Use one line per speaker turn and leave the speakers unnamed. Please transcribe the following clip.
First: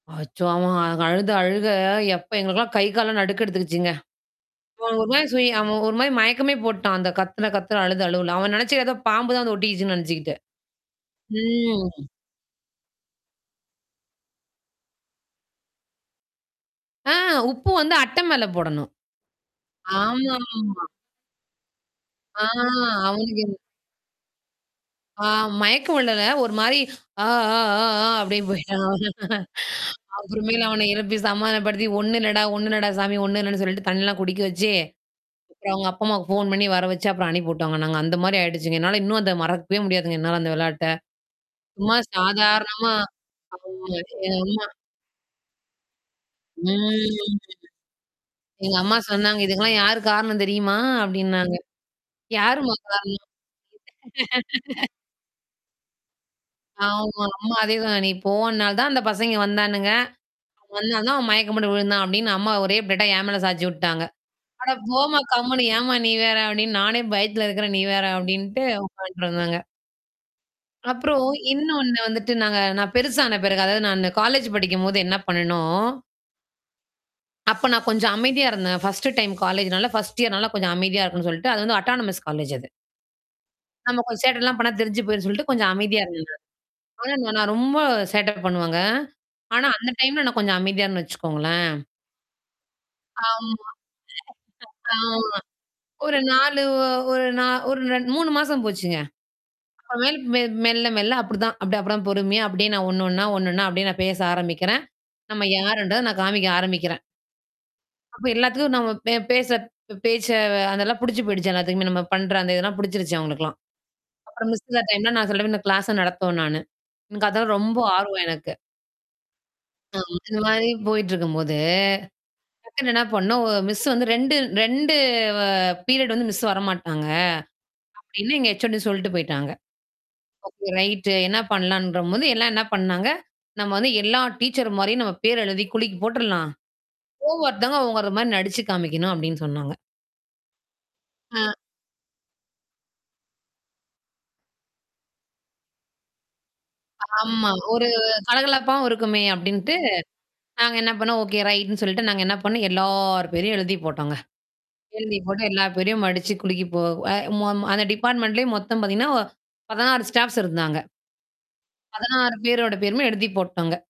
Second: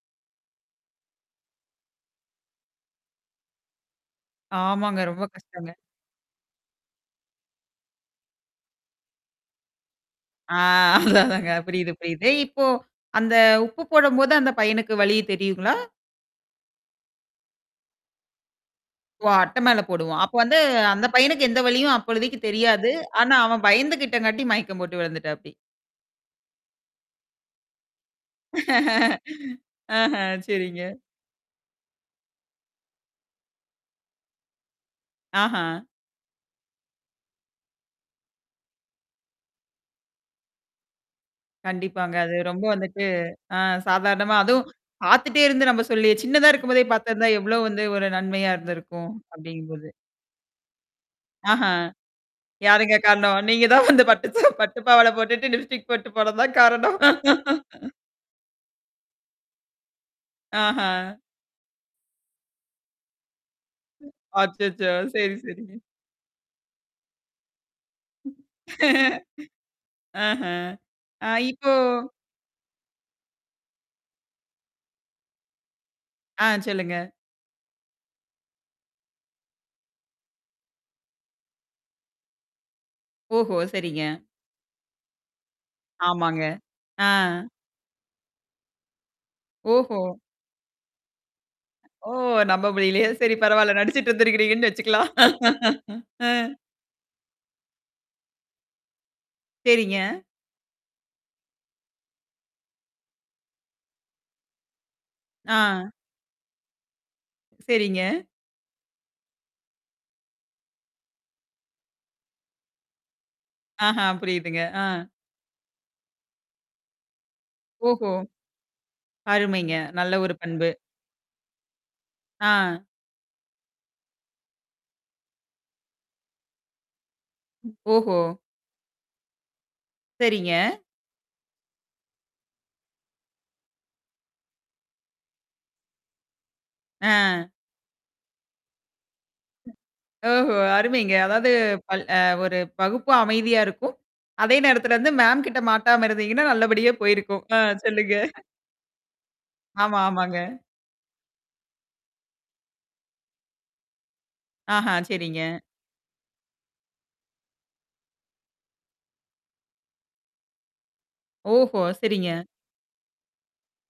அச்சோ! அவன் அழுத அழுக எப்ப எங்களுக்கெல்லாம் கை காலில் நடுக்கம் எடுத்துக்கீச்சிங்க. அவன்
ஆமாங்க.
ஒரு
ரொம்ப
மாதிரி சுயி
கஷ்டங்க.
அவன் ஒரு மாதிரி மயக்கமே போட்டான், அந்தத் கத்துன கத்துல அழுத அழுகையில அவன் நினைச்சி ஏதோ பாம்பு தான் வந்து ஒட்டிடுச்சின்னு நினைச்சிட்டு.
ஆ அதுதான்ங்க
ம்.
புரியுது, புரியுது. இப்போ அந்த உப்பு போடும்போது அந்தப் பையனுக்கு வலி தெரியுங்களா?
ஆ உப்பு வந்து அட்ட மேல போடணும்.
ஓ. அட்ட மேல போடுவோம். அப்போ வந்து
ஆமாமா.
அந்தப் பையனுக்கு எந்த வழியும் அப்பொழுதிக்கு
ஆ
தெரியாது. ஆனா
அவனுக்கு
அவன் பயந்துகிட்ட காட்டியும் மயக்கம் போட்டு
ஆ
விழுந்துடாப்புடி.
மயங்க விழல்ல. ஒரு மாரி "அ அ அ" அப்டின்னு போய்ட்டான்.
ஆஹ
அப்புறம் மேல
சரிங்க.
அவனை எழுப்பிச் சமாதானப்படுத்தி, "ஒண்ணும் இல்லடா, ஒண்ணும் இல்லடா சாமி, ஒண்ணும் இல்லன்னு" சொல்லிட்டுத் தண்ணீர் எல்லாம் குடிக்க வச்சி. அப்புறம்
ஆஹா.
அவங்க அப்பா அம்மாவுக்கு ஃபோன் பண்ணி வர வச்சி அப்புறம் அனுப்பி விட்டோம்ங்க நாங்கள். அந்த மாதிரி ஆகிடுச்சிங்க. என்னால இன்னும் அதை மறக்கவே முடியாதுங்க. என்னால அந்த விளையாட்ட. சும்மா
கண்டிப்பாங்க. அது ரொம்ப
சாதாரணமா
வந்துட்டு ஆ
ஆமா
சாதாரணமா
ஆமா.
அதுவும் பாத்துட்டே இருந்து நாம் சொல்லி சின்னதா இருக்கும்போதே பார்த்திருந்தா
ம்.
எவ்வளவு வந்து ஒரு நன்மையா
எங்க அம்மா
இருந்திருக்கும்
சொன்னாங்க, "இதுக்கெல்லாம்
அப்படிங்கும்போது.
யார் காரணம் தெரியுமா?" அப்படினாங்க.
ஆஹா.
"யார் அம்மா?
யாருங்க
காரணம்"
காரணம்? "நீ தான் வந்து பட்டுச் சட்ட பட்டுப் பாவாடை போட்டுட்டு, லிப்ஸ்டிக் போட்டுப் போனது தான் காரணம்."
ஆமா, ஆமா. அதே தான். "நீ போனனால தான் அந்தப் பசங்க வந்தான்னுங்க,
ஆஹா!
வந்ததால தான் மயக்கம் போட்டு விழுந்தான்னு" அம்மா ஒரே பிளேட்டா என் மேல சாய்ந்து விட்டுவிட்டாங்க. "அட
அச்சச்சோ!
போம்மா
சரி,
கம்மென்னு,
சரிங்
ஏம்மா நீ வேற, அப்படின்னு நானே பயத்தில இருக்கிறேன், நீ வேற" அப்படின்னு உட்கார்ந்துருந்தாங்க.
ஆஹா.
அப்புறம்
ஆ இப்போ
இன்னொன்னு வந்துட்டு நாங்க நான் பெருசான பிறகு, அதாவது நான் அந்த காலேஜ் படிக்கும்பொழுது என்ன பண்ணுணோம்
ஆ சொல்லுங்க.
அப்ப நான் கொஞ்சம் அமைதியா இருந்தேன். ஃபர்ஸ்ட் டைம் காலேஜ்னால, ஃபர்ஸ்ட் இயர்னால கொஞ்சம் அமைதியா இருக்கணும் சொல்லிட்டு அது வந்து அட்டோனமஸ் காலேஜ் அது.
ஓஹோ! சரிங்க.
நாம் கொஞ்சம் சேட்ட எல்லாம் பண்ணுனா தெரிந்து போயிடும்ன்னு சொல்லிட்டு கொஞ்சம் அமைதியா இருந்தேன்
ஆமாங்க. ஆ.
நான். ஆ நா நான் ரொம்பச் சேட்ட பண்ணுவங்க. ஆனா அந்த
ஓஹோ!
டைம்ல நான் கொஞ்சம் அமைதியா இருந்தேன்னு வச்சிக்கோங்களேன்.
ஓ! நம்ப முடியல்லையே! சரி
ஆமா.
பரவால்ல, நடிச்சிட்டு இருக்கிங்கன்னு
[unintelligible]
வச்சிக்கலாம்.
ஆமா ஒரு
அ.
4 ஒரு நா ஒரு 3 மாசம் போச்சுங்க. அ
சரிங்க.
மெ மெல்ல மெல்ல மெல்ல அப்படித்தான் அப்புறம் அப்ப பொறுமையா அப்படியே நான் ஒண்ணு ஒண்ணா, ஒண்ணு ஒண்ணா அப்படியே நான் பேச ஆரமிக்கிறேன், நாம
ஆ.
யாருன்றத நான் காமிக்க ஆரம்பிக்கிறேன்.
சரிங்க.
அப்போ எல்லாருக்கும் நம்ம பே பேசுகிற பேச்சு அதெல்லாம் பிடித்துப் போயிடுச்சி எல்லாருக்குமே நம்ம பண்ணுகிற அந்த இதெல்லாம் பிடிச்சிடுச்சி அவங்களுக்கெல்லாம்.
ஆஹா
அப்புறம்
புரியுதுங்க.
மிஸ் அந்த
ஆ.
இல்லாத டைம்ல் நான் சொல்லுவேன் இந்தச் கிளாஸ்யை நடத்துவேன் நானு. எனக்கு அதெல்லாம் ரொம்ப
ஓஹோ!
ஆர்வம் எனக்கு.
அருமைங்க.
அ
நல்ல ஒரு
அந்த மாரி
பண்பு.
போயிட்டு போது,
ஆ.
டக்குனு என்ன பண்ணுவோம், ஒரு மிஸ் வந்து அ ரெண்டு 2 பீரியட் வந்து எங்க மிஸ் வர மாட்டார்ங்க.
ஓஹோ!
அப்பிடின்னு எங்க HOD சொல்லிட்டுப் போய்ட்டாங்க.
சரிங்க.
ஓகே! ரைட் என்ன பண்ணலாம்ன்ற பொழுது எல்லாரும் என்ன பண்ணாங்க, நாம் வந்து எல்லா டீச்சர் மாதிரியும் நாம் பெயர் எழுதிக் குலுக்கிப் போட்டுடலாம்.
ஆ.
ஒவ்வொருத்தரும் ஒவ்வொரு மாரி நடித்துக் காண்பிக்கணும் அப்படின்னு சொன்னாங்க.
ஓஹோ! அருமைங்க.
ஆ.
அதாவது பல அ ஒரு வகுப்பும் அமைதியாக இருக்கும், அதே நேரத்திலே வந்து மேம் கிட்ட மாட்டாம இருந்தீங்கன்னா, நல்லபடியா போயிருக்கும்.
ஆமா.
அ
ஒரு
சொல்லுங்க.
கலகலப்பா இருக்குமே அப்படின்ட்டு
ஆமா, ஆமாங்க.
நாங்க என்ன பண்ணுனோம், ஓகே! ரைட்ன்னு சொல்லிட்டு நாங்க என்ன பண்ணுனோம் எல்லாப் பேரையும் எழுதிப் போட்டோம்ங்க.
ஆஹா
எழுதிப் போட்டு
சரிங்க.
எல்லாப் பேரையும் மடிச்சிக் குலுக்கிப் போ ம அந்த டிபார்ட்மெண்ட்லேயும் மொத்தம் பார்த்தீங்கன்னா, ஒ 16 ஸ்டாஃப்ஸ் இருந்தாங்க.
ஓஹோ!
16
சரிங்க.
பேர்களோட பேருமே எழுதி போட்டுடோம்ங்க.